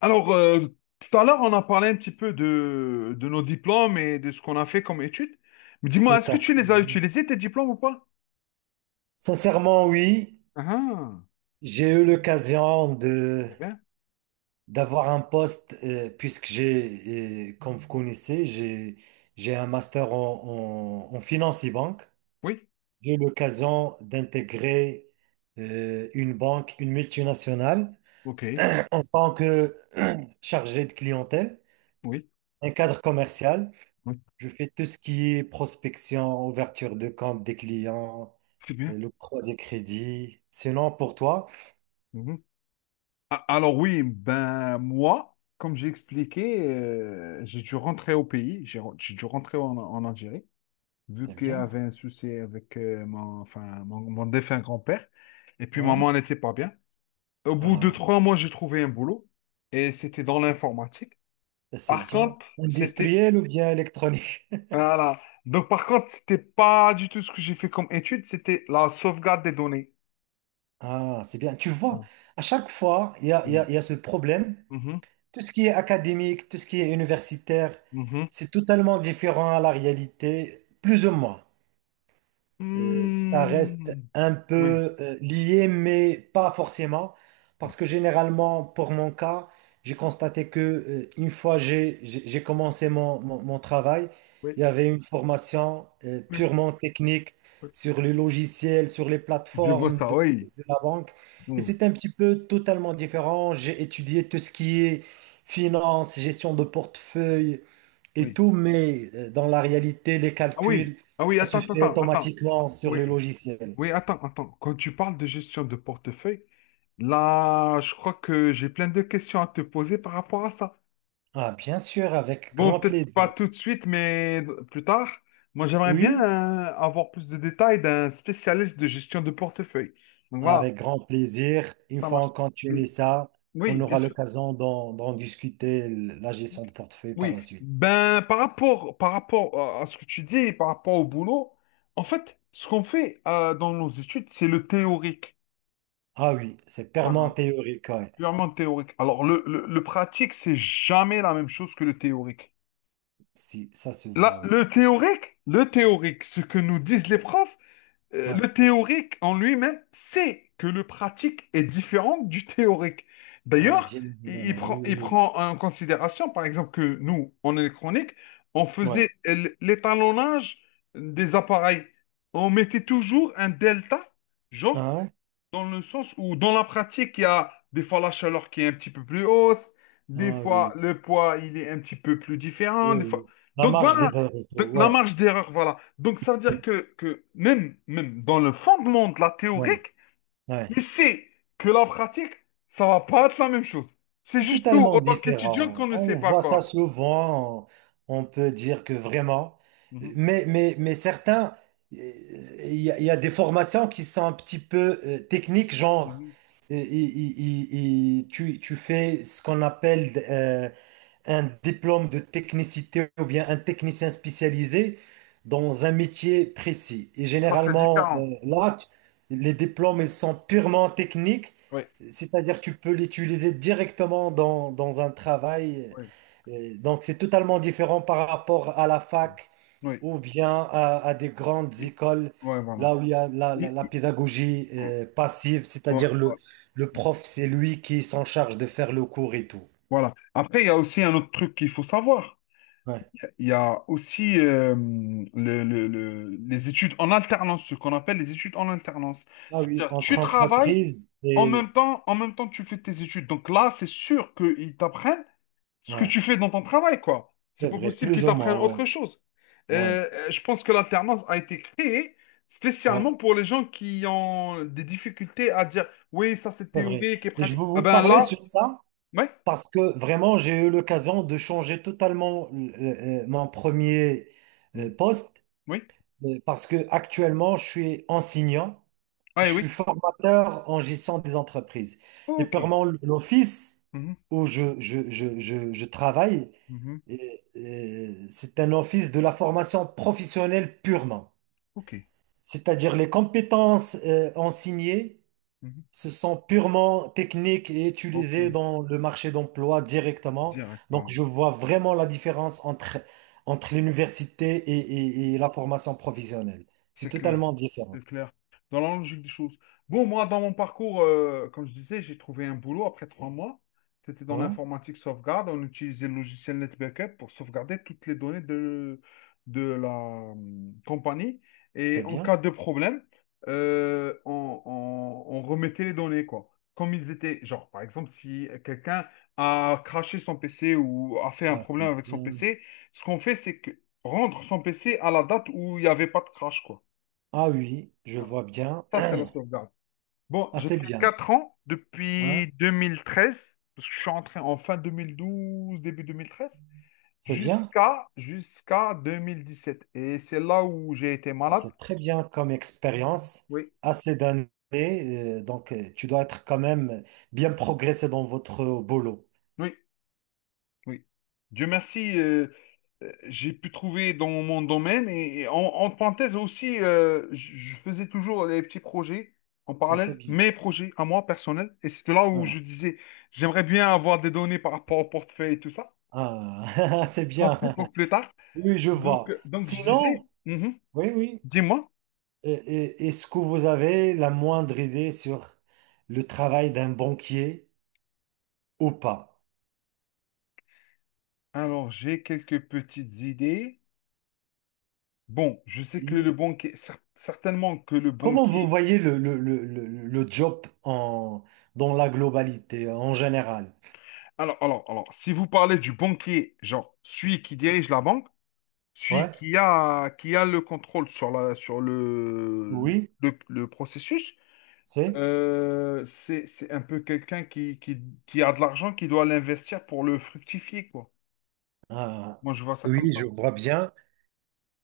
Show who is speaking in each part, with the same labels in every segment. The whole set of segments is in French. Speaker 1: Alors, tout à l'heure, on a parlé un petit peu de nos diplômes et de ce qu'on a fait comme études. Mais dis-moi,
Speaker 2: Tout
Speaker 1: est-ce que
Speaker 2: à fait,
Speaker 1: tu les as
Speaker 2: oui.
Speaker 1: utilisés, tes diplômes ou pas?
Speaker 2: Sincèrement, oui,
Speaker 1: Ah,
Speaker 2: j'ai eu l'occasion de
Speaker 1: c'est bien.
Speaker 2: d'avoir un poste, puisque j'ai, comme vous connaissez, j'ai un master en, en finance et banque.
Speaker 1: Oui,
Speaker 2: J'ai eu l'occasion d'intégrer, une banque, une multinationale,
Speaker 1: ok,
Speaker 2: en tant que chargé de clientèle,
Speaker 1: oui,
Speaker 2: un cadre commercial.
Speaker 1: oui,
Speaker 2: Je fais tout ce qui est prospection, ouverture de compte des clients,
Speaker 1: c'est bien.
Speaker 2: l'octroi des crédits. Sinon, pour toi,
Speaker 1: Mhm. Alors oui, ben moi, comme j'ai expliqué, j'ai dû rentrer au pays, j'ai dû rentrer en Algérie, vu
Speaker 2: c'est
Speaker 1: qu'il y
Speaker 2: bien.
Speaker 1: avait un souci avec mon, enfin, mon défunt grand-père. Et puis
Speaker 2: Ouais.
Speaker 1: maman n'était pas bien. Au bout de
Speaker 2: Ah,
Speaker 1: 3 mois, j'ai trouvé un boulot et c'était dans l'informatique.
Speaker 2: c'est
Speaker 1: Par
Speaker 2: bien.
Speaker 1: contre, c'était...
Speaker 2: Industriel ou bien électronique?
Speaker 1: Voilà. Donc, par contre, c'était pas du tout ce que j'ai fait comme étude, c'était la sauvegarde des données.
Speaker 2: Ah, c'est bien. Tu vois,
Speaker 1: Oh.
Speaker 2: à chaque fois,
Speaker 1: Mm.
Speaker 2: il y a ce problème.
Speaker 1: Mhm.
Speaker 2: Tout ce qui est académique, tout ce qui est universitaire,
Speaker 1: Mhm.
Speaker 2: c'est totalement différent à la réalité, plus ou moins. Ça reste
Speaker 1: Mm.
Speaker 2: un
Speaker 1: Oui.
Speaker 2: peu lié, mais pas forcément,
Speaker 1: Oui.
Speaker 2: parce que généralement, pour mon cas, j'ai constaté que une fois j'ai commencé mon travail,
Speaker 1: Oui.
Speaker 2: il y avait une formation
Speaker 1: Oui.
Speaker 2: purement technique
Speaker 1: Oui.
Speaker 2: sur les logiciels, sur les
Speaker 1: Je vois
Speaker 2: plateformes
Speaker 1: ça, oui.
Speaker 2: de la banque, et
Speaker 1: Mm.
Speaker 2: c'est un petit peu totalement différent. J'ai étudié tout ce qui est finance, gestion de portefeuille et
Speaker 1: Oui.
Speaker 2: tout, mais dans la réalité, les
Speaker 1: Ah oui.
Speaker 2: calculs.
Speaker 1: Ah oui,
Speaker 2: Ça se
Speaker 1: attends, attends,
Speaker 2: fait
Speaker 1: attends. Attends.
Speaker 2: automatiquement sur
Speaker 1: Oui.
Speaker 2: le logiciel.
Speaker 1: Oui, attends, attends. Quand tu parles de gestion de portefeuille, là, je crois que j'ai plein de questions à te poser par rapport à ça.
Speaker 2: Ah, bien sûr, avec
Speaker 1: Bon,
Speaker 2: grand
Speaker 1: peut-être pas
Speaker 2: plaisir.
Speaker 1: tout de suite, mais plus tard. Moi, j'aimerais bien
Speaker 2: Oui,
Speaker 1: avoir plus de détails d'un spécialiste de gestion de portefeuille. Donc voilà,
Speaker 2: avec grand plaisir. Une
Speaker 1: ça
Speaker 2: fois
Speaker 1: marche.
Speaker 2: on
Speaker 1: Oui,
Speaker 2: continue ça, on
Speaker 1: oui, bien
Speaker 2: aura
Speaker 1: sûr.
Speaker 2: l'occasion d'en discuter la gestion de portefeuille par
Speaker 1: Oui.
Speaker 2: la suite.
Speaker 1: Ben, par rapport à ce que tu dis, par rapport au boulot, en fait, ce qu'on fait dans nos études, c'est le théorique.
Speaker 2: Ah oui, c'est
Speaker 1: Voilà,
Speaker 2: purement théorique, ouais.
Speaker 1: purement théorique. Alors, le pratique, c'est jamais la même chose que le théorique.
Speaker 2: Si, ça se
Speaker 1: Là,
Speaker 2: voit, oui.
Speaker 1: le théorique, ce que nous disent les profs,
Speaker 2: Ouais.
Speaker 1: le théorique en lui-même sait que le pratique est différent du théorique.
Speaker 2: Ah,
Speaker 1: D'ailleurs,
Speaker 2: bien
Speaker 1: il, il
Speaker 2: évidemment. Oui,
Speaker 1: prend, il
Speaker 2: oui,
Speaker 1: prend en considération, par exemple, que nous, en électronique, on
Speaker 2: oui. Ouais.
Speaker 1: faisait l'étalonnage des appareils. On mettait toujours un delta,
Speaker 2: Ah,
Speaker 1: genre
Speaker 2: ouais.
Speaker 1: dans le sens où, dans la pratique, il y a des fois la chaleur qui est un petit peu plus hausse, des
Speaker 2: Ah
Speaker 1: fois
Speaker 2: oui.
Speaker 1: le poids, il est un petit peu plus différent,
Speaker 2: Oui,
Speaker 1: des fois...
Speaker 2: oui. La
Speaker 1: Donc
Speaker 2: marge
Speaker 1: voilà,
Speaker 2: d'erreur et tout.
Speaker 1: donc, la
Speaker 2: Ouais.
Speaker 1: marge d'erreur, voilà. Donc ça veut dire que même dans le fondement de la
Speaker 2: Ouais.
Speaker 1: théorique,
Speaker 2: Ouais.
Speaker 1: il sait que la pratique, ça va pas être la même chose. C'est
Speaker 2: C'est
Speaker 1: juste nous, en
Speaker 2: totalement
Speaker 1: tant qu'étudiants, qu'on
Speaker 2: différent.
Speaker 1: ne sait
Speaker 2: On
Speaker 1: pas
Speaker 2: voit ça
Speaker 1: quoi.
Speaker 2: souvent. On peut dire que vraiment.
Speaker 1: Mhm,
Speaker 2: Mais certains, euh, il y a, il y a des formations qui sont un petit peu techniques, genre,
Speaker 1: mhm.
Speaker 2: euh, il- il- tu, tu fais ce qu'on appelle, un diplôme de technicité ou bien un technicien spécialisé dans un métier précis. Et
Speaker 1: Ça, c'est
Speaker 2: généralement,
Speaker 1: différent.
Speaker 2: là, les diplômes, ils sont purement techniques,
Speaker 1: Oui,
Speaker 2: c'est-à-dire tu peux l'utiliser directement dans, dans un travail.
Speaker 1: oui,
Speaker 2: Donc, c'est totalement différent par rapport à la fac
Speaker 1: oui.
Speaker 2: ou bien à des grandes écoles,
Speaker 1: Oui, voilà.
Speaker 2: là où il y a la,
Speaker 1: Il-
Speaker 2: la
Speaker 1: il-
Speaker 2: pédagogie passive,
Speaker 1: ouais.
Speaker 2: c'est-à-dire
Speaker 1: Ouais.
Speaker 2: le prof, c'est lui qui s'en charge de faire le cours et tout.
Speaker 1: Voilà. Après, il y a aussi un autre truc qu'il faut savoir.
Speaker 2: Ouais.
Speaker 1: Il y a aussi les études en alternance, ce qu'on appelle les études en alternance.
Speaker 2: Ah oui,
Speaker 1: C'est-à-dire,
Speaker 2: entre
Speaker 1: tu travailles
Speaker 2: entreprises et...
Speaker 1: en même temps, tu fais tes études. Donc là, c'est sûr qu'ils t'apprennent ce que
Speaker 2: Ouais,
Speaker 1: tu fais dans ton travail, quoi. C'est
Speaker 2: c'est
Speaker 1: pas
Speaker 2: vrai,
Speaker 1: possible qu'ils
Speaker 2: plus ou
Speaker 1: t'apprennent
Speaker 2: moins,
Speaker 1: autre
Speaker 2: ouais.
Speaker 1: chose.
Speaker 2: Ouais,
Speaker 1: Je pense que l'alternance a été créée
Speaker 2: ouais,
Speaker 1: spécialement pour les gens qui ont des difficultés à dire, oui, ça c'est
Speaker 2: c'est vrai.
Speaker 1: théorique et
Speaker 2: Et je
Speaker 1: pratique.
Speaker 2: veux
Speaker 1: Ah
Speaker 2: vous
Speaker 1: ben
Speaker 2: parler
Speaker 1: là,
Speaker 2: sur ça
Speaker 1: ouais,
Speaker 2: parce que vraiment, j'ai eu l'occasion de changer totalement, mon premier,
Speaker 1: mm,
Speaker 2: poste,
Speaker 1: oui,
Speaker 2: parce que actuellement, je suis enseignant, je
Speaker 1: ouais,
Speaker 2: suis
Speaker 1: oui.
Speaker 2: formateur en gestion des entreprises. Et
Speaker 1: Ok.
Speaker 2: purement l'office
Speaker 1: Mhm,
Speaker 2: où je travaille,
Speaker 1: mhm,
Speaker 2: euh, c'est un office de la formation professionnelle purement.
Speaker 1: ok.
Speaker 2: C'est-à-dire les compétences enseignées,
Speaker 1: Mhm,
Speaker 2: ce sont purement techniques et
Speaker 1: ok.
Speaker 2: utilisées dans le marché d'emploi directement.
Speaker 1: Direct,
Speaker 2: Donc,
Speaker 1: voilà.
Speaker 2: je vois vraiment la différence entre, entre l'université et, et la formation professionnelle. C'est
Speaker 1: C'est clair,
Speaker 2: totalement différent.
Speaker 1: c'est clair. Dans la logique des choses. Bon, moi, dans mon parcours, comme je disais, j'ai trouvé un boulot après 3 mois. C'était dans
Speaker 2: Ouais,
Speaker 1: l'informatique sauvegarde. On utilisait le logiciel NetBackup pour sauvegarder toutes les données de la compagnie. Et
Speaker 2: c'est
Speaker 1: en
Speaker 2: bien.
Speaker 1: cas de problème, on remettait les données, quoi. Comme ils étaient, genre, par exemple, si quelqu'un a crashé son PC ou a fait un
Speaker 2: Ah, c'est
Speaker 1: problème avec son
Speaker 2: bien.
Speaker 1: PC, ce qu'on fait, c'est que rendre son PC à la date où il n'y avait pas de crash, quoi.
Speaker 2: Ah oui, je vois bien.
Speaker 1: Ça, c'est la sauvegarde. Bon,
Speaker 2: Ah,
Speaker 1: j'ai
Speaker 2: c'est
Speaker 1: fait
Speaker 2: bien.
Speaker 1: 4 ans
Speaker 2: Hein?
Speaker 1: depuis 2013, parce que je suis entré en fin 2012, début 2013,
Speaker 2: C'est bien.
Speaker 1: jusqu'à 2017. Et c'est là où j'ai été
Speaker 2: Ah,
Speaker 1: malade.
Speaker 2: c'est très bien comme expérience.
Speaker 1: Oui,
Speaker 2: Assez d'années. Donc, tu dois être quand même bien progressé dans votre boulot.
Speaker 1: oui, oui. Dieu merci, j'ai pu trouver dans mon domaine. Et en parenthèse aussi, je faisais toujours des petits projets en
Speaker 2: Ah, c'est
Speaker 1: parallèle,
Speaker 2: bien.
Speaker 1: mes projets à moi personnels. Et c'est de là où je
Speaker 2: Ah,
Speaker 1: disais, j'aimerais bien avoir des données par rapport au portefeuille et tout ça.
Speaker 2: ah, c'est
Speaker 1: Ça,
Speaker 2: bien.
Speaker 1: c'est pour plus tard.
Speaker 2: Oui, je
Speaker 1: Donc,
Speaker 2: vois.
Speaker 1: donc je disais,
Speaker 2: Sinon, oui, oui.
Speaker 1: dis-moi.
Speaker 2: Est-ce que vous avez la moindre idée sur le travail d'un banquier ou pas?
Speaker 1: Alors, j'ai quelques petites idées. Bon, je sais que
Speaker 2: Si.
Speaker 1: le banquier, certainement que le
Speaker 2: Comment vous
Speaker 1: banquier.
Speaker 2: voyez le, le job en, dans la globalité, en général?
Speaker 1: Alors, si vous parlez du banquier, genre celui qui dirige la banque, celui
Speaker 2: Ouais,
Speaker 1: qui a le contrôle sur la, sur le,
Speaker 2: oui,
Speaker 1: le processus,
Speaker 2: c'est.
Speaker 1: c'est un peu quelqu'un qui, a de l'argent, qui doit l'investir pour le fructifier, quoi.
Speaker 2: Ah,
Speaker 1: Moi, je vois ça comme
Speaker 2: oui, je
Speaker 1: ça.
Speaker 2: vois bien.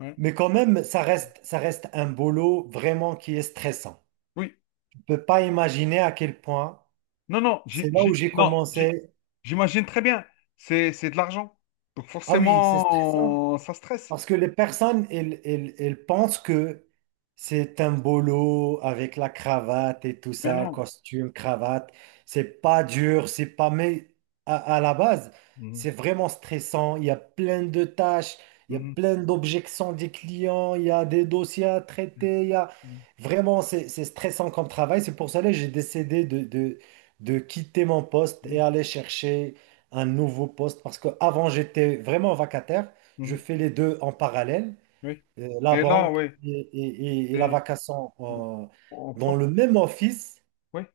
Speaker 1: Ouais.
Speaker 2: Mais quand même, ça reste un boulot vraiment qui est stressant.
Speaker 1: Oui.
Speaker 2: On ne peut pas imaginer à quel point.
Speaker 1: Non, non,
Speaker 2: C'est là où j'ai commencé.
Speaker 1: j'imagine très bien. C'est de l'argent. Donc
Speaker 2: Ah oui, c'est stressant.
Speaker 1: forcément, ça stresse.
Speaker 2: Parce que les personnes, elles, elles pensent que c'est un boulot avec la cravate et tout
Speaker 1: Mais
Speaker 2: ça, le
Speaker 1: non.
Speaker 2: costume, cravate. C'est pas dur, c'est pas... Mais à la base,
Speaker 1: Mhm,
Speaker 2: c'est vraiment stressant. Il y a plein de tâches, il y a
Speaker 1: mhm,
Speaker 2: plein d'objections des clients, il y a des dossiers à traiter, il y a...
Speaker 1: mhm,
Speaker 2: Vraiment, c'est stressant comme travail. C'est pour cela que j'ai décidé de quitter mon poste et aller chercher un nouveau poste parce qu'avant, j'étais vraiment vacataire.
Speaker 1: mhm,
Speaker 2: Je
Speaker 1: mhm.
Speaker 2: fais les deux en parallèle,
Speaker 1: Oui.
Speaker 2: la
Speaker 1: Et là,
Speaker 2: banque
Speaker 1: oui.
Speaker 2: et, et la
Speaker 1: Et
Speaker 2: vacation,
Speaker 1: au au
Speaker 2: dans
Speaker 1: prof,
Speaker 2: le même office.
Speaker 1: oui.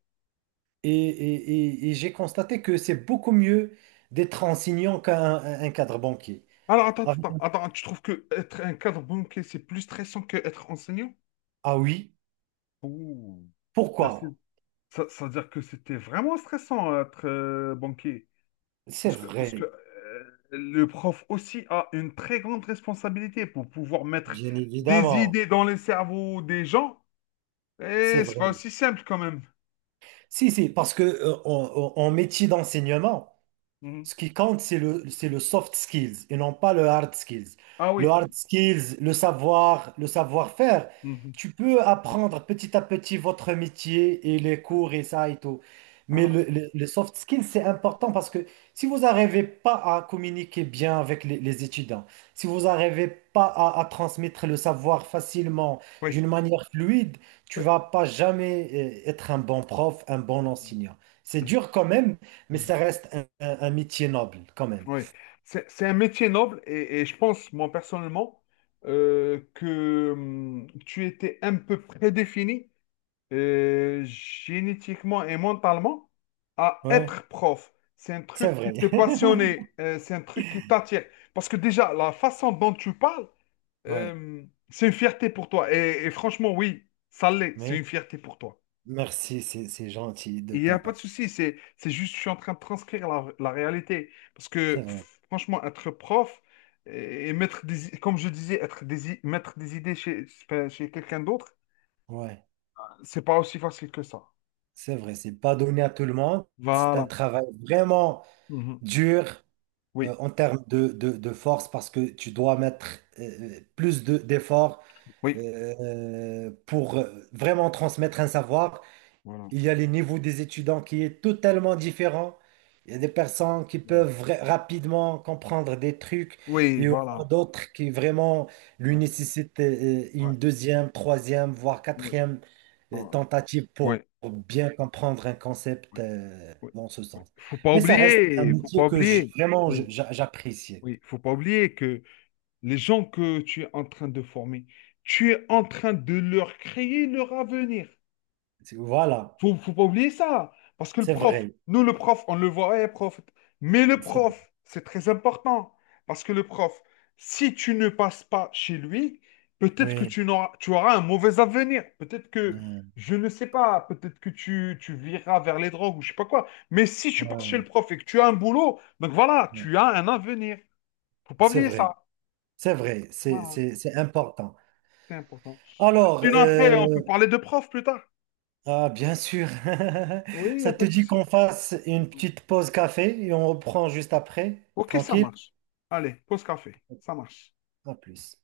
Speaker 2: Et, et j'ai constaté que c'est beaucoup mieux d'être enseignant un cadre banquier.
Speaker 1: Alors, attends,
Speaker 2: Ah,
Speaker 1: attends, attends. Tu trouves que être un cadre banquier, c'est plus stressant que être enseignant?
Speaker 2: ah oui,
Speaker 1: Ouh. Ça veut dire
Speaker 2: pourquoi?
Speaker 1: que ça veut dire que c'était vraiment stressant être banquier.
Speaker 2: C'est
Speaker 1: Parce que, parce que
Speaker 2: vrai,
Speaker 1: euh, le prof aussi a une très grande responsabilité pour pouvoir mettre
Speaker 2: bien
Speaker 1: des
Speaker 2: évidemment,
Speaker 1: idées dans les cerveaux des gens.
Speaker 2: c'est
Speaker 1: Et c'est
Speaker 2: vrai.
Speaker 1: pas aussi simple quand même.
Speaker 2: Si, si, parce que en en métier d'enseignement,
Speaker 1: Mhm.
Speaker 2: ce qui compte, c'est le soft skills et non pas le hard skills.
Speaker 1: Ah
Speaker 2: Le
Speaker 1: oui.
Speaker 2: hard skills, le savoir, le savoir-faire,
Speaker 1: Mhm.
Speaker 2: tu peux apprendre petit à petit votre métier et les cours et ça et tout. Mais
Speaker 1: Voilà.
Speaker 2: le, le soft skills, c'est important parce que si vous n'arrivez pas à communiquer bien avec les étudiants, si vous n'arrivez pas à, à transmettre le savoir facilement,
Speaker 1: Oui.
Speaker 2: d'une manière fluide, tu
Speaker 1: Euh,
Speaker 2: vas pas jamais être un bon prof, un bon enseignant. C'est dur quand même, mais
Speaker 1: mhm.
Speaker 2: ça reste un, un métier noble quand même.
Speaker 1: Oui. C'est un métier noble et je pense, moi personnellement, que tu étais un peu prédéfini génétiquement et mentalement à
Speaker 2: Ouais,
Speaker 1: être prof. C'est un
Speaker 2: c'est
Speaker 1: truc qui
Speaker 2: vrai.
Speaker 1: te passionnait, c'est un truc qui t'attire. Parce que déjà, la façon dont tu parles,
Speaker 2: Ouais,
Speaker 1: euh, c'est une fierté pour toi. Et franchement, oui, ça l'est, c'est
Speaker 2: mais
Speaker 1: une fierté pour toi.
Speaker 2: merci, c'est gentil de
Speaker 1: Il n'y
Speaker 2: ta
Speaker 1: a pas de
Speaker 2: part.
Speaker 1: souci, c'est juste, je suis en train de transcrire la réalité. Parce
Speaker 2: C'est
Speaker 1: que
Speaker 2: vrai.
Speaker 1: franchement, être prof et mettre comme je disais, mettre des idées chez quelqu'un d'autre,
Speaker 2: Ouais,
Speaker 1: c'est pas aussi facile que ça.
Speaker 2: c'est vrai. C'est pas donné à tout le monde. C'est un
Speaker 1: Voilà.
Speaker 2: travail vraiment
Speaker 1: Mhm.
Speaker 2: dur
Speaker 1: Oui.
Speaker 2: en termes de force parce que tu dois mettre, plus de, d'efforts,
Speaker 1: Oui,
Speaker 2: pour vraiment transmettre un savoir.
Speaker 1: voilà.
Speaker 2: Il y a les niveaux des étudiants qui est totalement différent. Il y a des personnes qui peuvent rapidement comprendre des trucs
Speaker 1: Oui,
Speaker 2: et il y en a
Speaker 1: voilà.
Speaker 2: d'autres qui vraiment lui
Speaker 1: Voilà.
Speaker 2: nécessitent
Speaker 1: Ouais,
Speaker 2: une deuxième, troisième, voire
Speaker 1: oui,
Speaker 2: quatrième,
Speaker 1: voilà.
Speaker 2: tentative
Speaker 1: Ouais,
Speaker 2: pour bien comprendre un concept
Speaker 1: ouais, ouais,
Speaker 2: dans ce
Speaker 1: ouais.
Speaker 2: sens.
Speaker 1: Faut pas
Speaker 2: Mais ça reste un
Speaker 1: oublier, faut pas
Speaker 2: métier que
Speaker 1: oublier.
Speaker 2: vraiment
Speaker 1: Oui,
Speaker 2: j'apprécie.
Speaker 1: oui, faut pas oublier que les gens que tu es en train de former, tu es en train de leur créer leur avenir.
Speaker 2: C'est- Voilà,
Speaker 1: Faut pas oublier ça. Parce que le
Speaker 2: c'est
Speaker 1: prof,
Speaker 2: vrai.
Speaker 1: nous, le prof, on le voit, eh, prof. Mais le
Speaker 2: C'est-
Speaker 1: prof, c'est très important. Parce que le prof, si tu ne passes pas chez lui, peut-être que
Speaker 2: Oui,
Speaker 1: tu n'auras, tu auras un mauvais avenir. Peut-être que,
Speaker 2: euh,
Speaker 1: je ne sais pas, peut-être que tu viras vers les drogues ou je sais pas quoi. Mais si tu passes chez le
Speaker 2: ouais,
Speaker 1: prof et que tu as un boulot, donc voilà,
Speaker 2: ouais,
Speaker 1: tu as un avenir. Faut pas
Speaker 2: c'est
Speaker 1: oublier
Speaker 2: vrai.
Speaker 1: ça.
Speaker 2: C'est vrai,
Speaker 1: Voilà,
Speaker 2: c'est important.
Speaker 1: c'est important.
Speaker 2: Alors,
Speaker 1: Sinon, après, on peut parler de prof plus tard.
Speaker 2: ah, bien sûr,
Speaker 1: Oui, il n'y a
Speaker 2: ça te
Speaker 1: pas de
Speaker 2: dit
Speaker 1: souci.
Speaker 2: qu'on fasse une petite pause café et on reprend juste après.
Speaker 1: Ok, ça
Speaker 2: Tranquille?
Speaker 1: marche. Allez, pause café. Ça marche.
Speaker 2: À plus.